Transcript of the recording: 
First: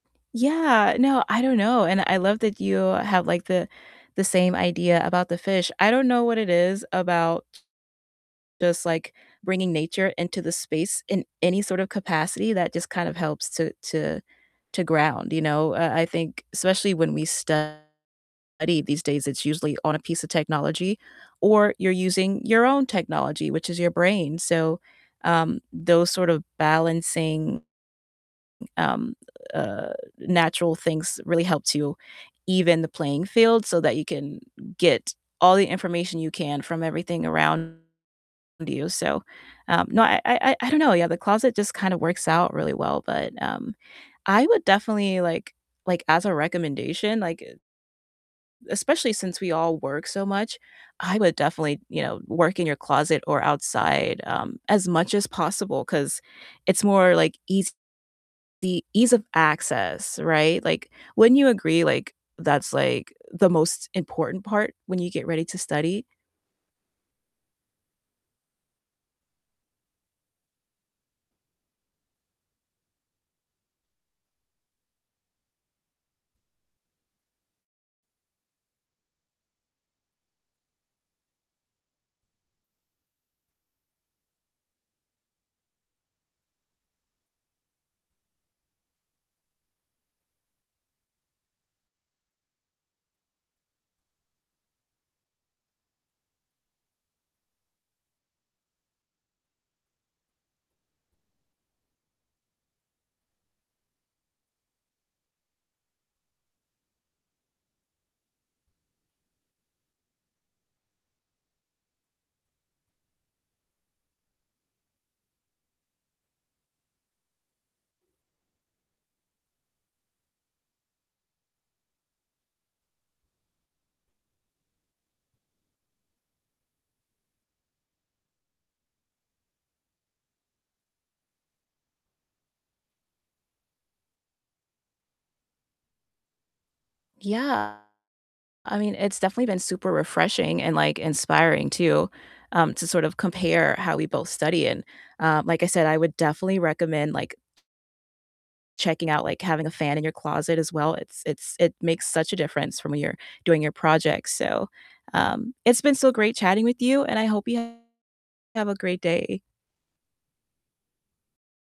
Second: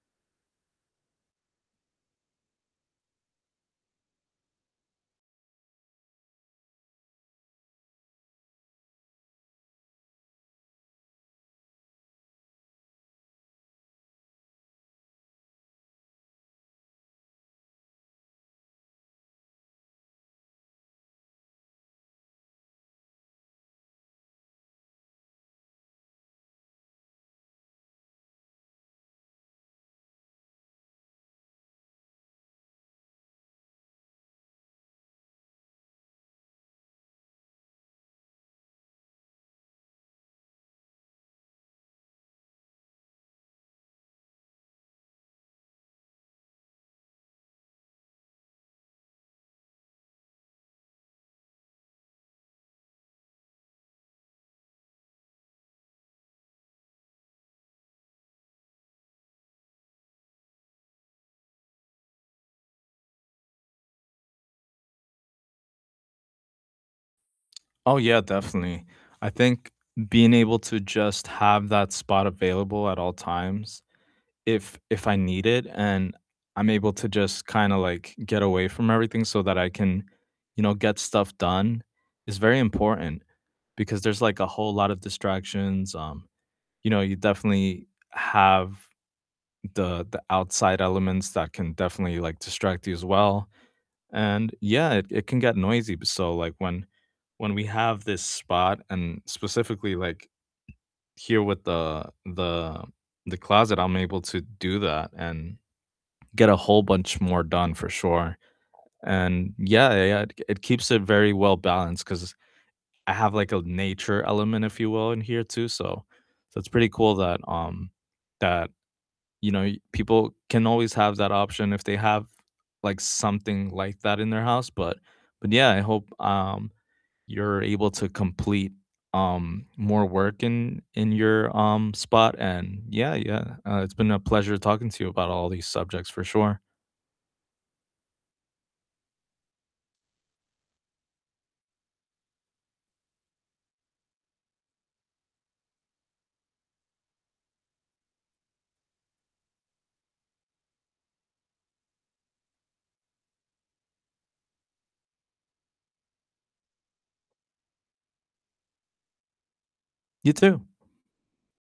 Yeah, no, I don't know, and I love that you have, like, the the same idea about the fish, I don't know what it is about, just, like, bringing nature into the space in any sort of capacity that just kind of helps to to to ground, you know? Uh, I think Especially when we study these days, it's usually on a piece of technology, or you're using your own technology, which is your brain, so, um, those sort of balancing, um, uh, natural things really helps you even the playing field so that you can get all the information you can from everything around you, so, um No, I I I don't know, yeah, the closet just kinda works out really well, but, um, I would definitely, like like, as a recommendation, like, uh especially since we all work so much, I would definitely, you know, work in your closet or outside, um, as much as possible, 'cause it's more, like, easy ease of access, right? Like, wouldn't you agree, like, that's, like, the most important part when you get ready to study? Oh yeah, definitely, I think being able to just have that spot available at all times if if I need it, and I'm able to just kinda like get away from everything so that I can, you know, get stuff done is very important, because there's, like, a whole lot of distractions, um, you know, you definitely have the the outside elements that can definitely, like, distract you as well, and yeah, it it can get noisy but so, like, when when we have this spot, and specifically, like, here with the the the closet, I'm able to do that, and get a whole bunch more done for sure, and yeah, yeah, yeah, it t k it keeps it very well-balanced, 'cause I have, like, a nature element, if you will, in here too, so so it's pretty cool that, um that, you know, you people can always have that option if they have, like, something like that in their house, but but yeah, I hope, um, you're able to complete, um, more work in in your, um, spot and yeah, yeah, uh, it's been a pleasure talking to you about all these subjects for sure. Yeah, I mean, it's definitely been super refreshing, and, like, inspiring too, um, to sort of compare how we both study, and, um, like I said, I would definitely recommend, like checking out, like, having a fan in your closet as well, it's it's it makes such a difference from when you're doing your projects, so, um, it's been so great chatting with you, and I hope you have a great day You too.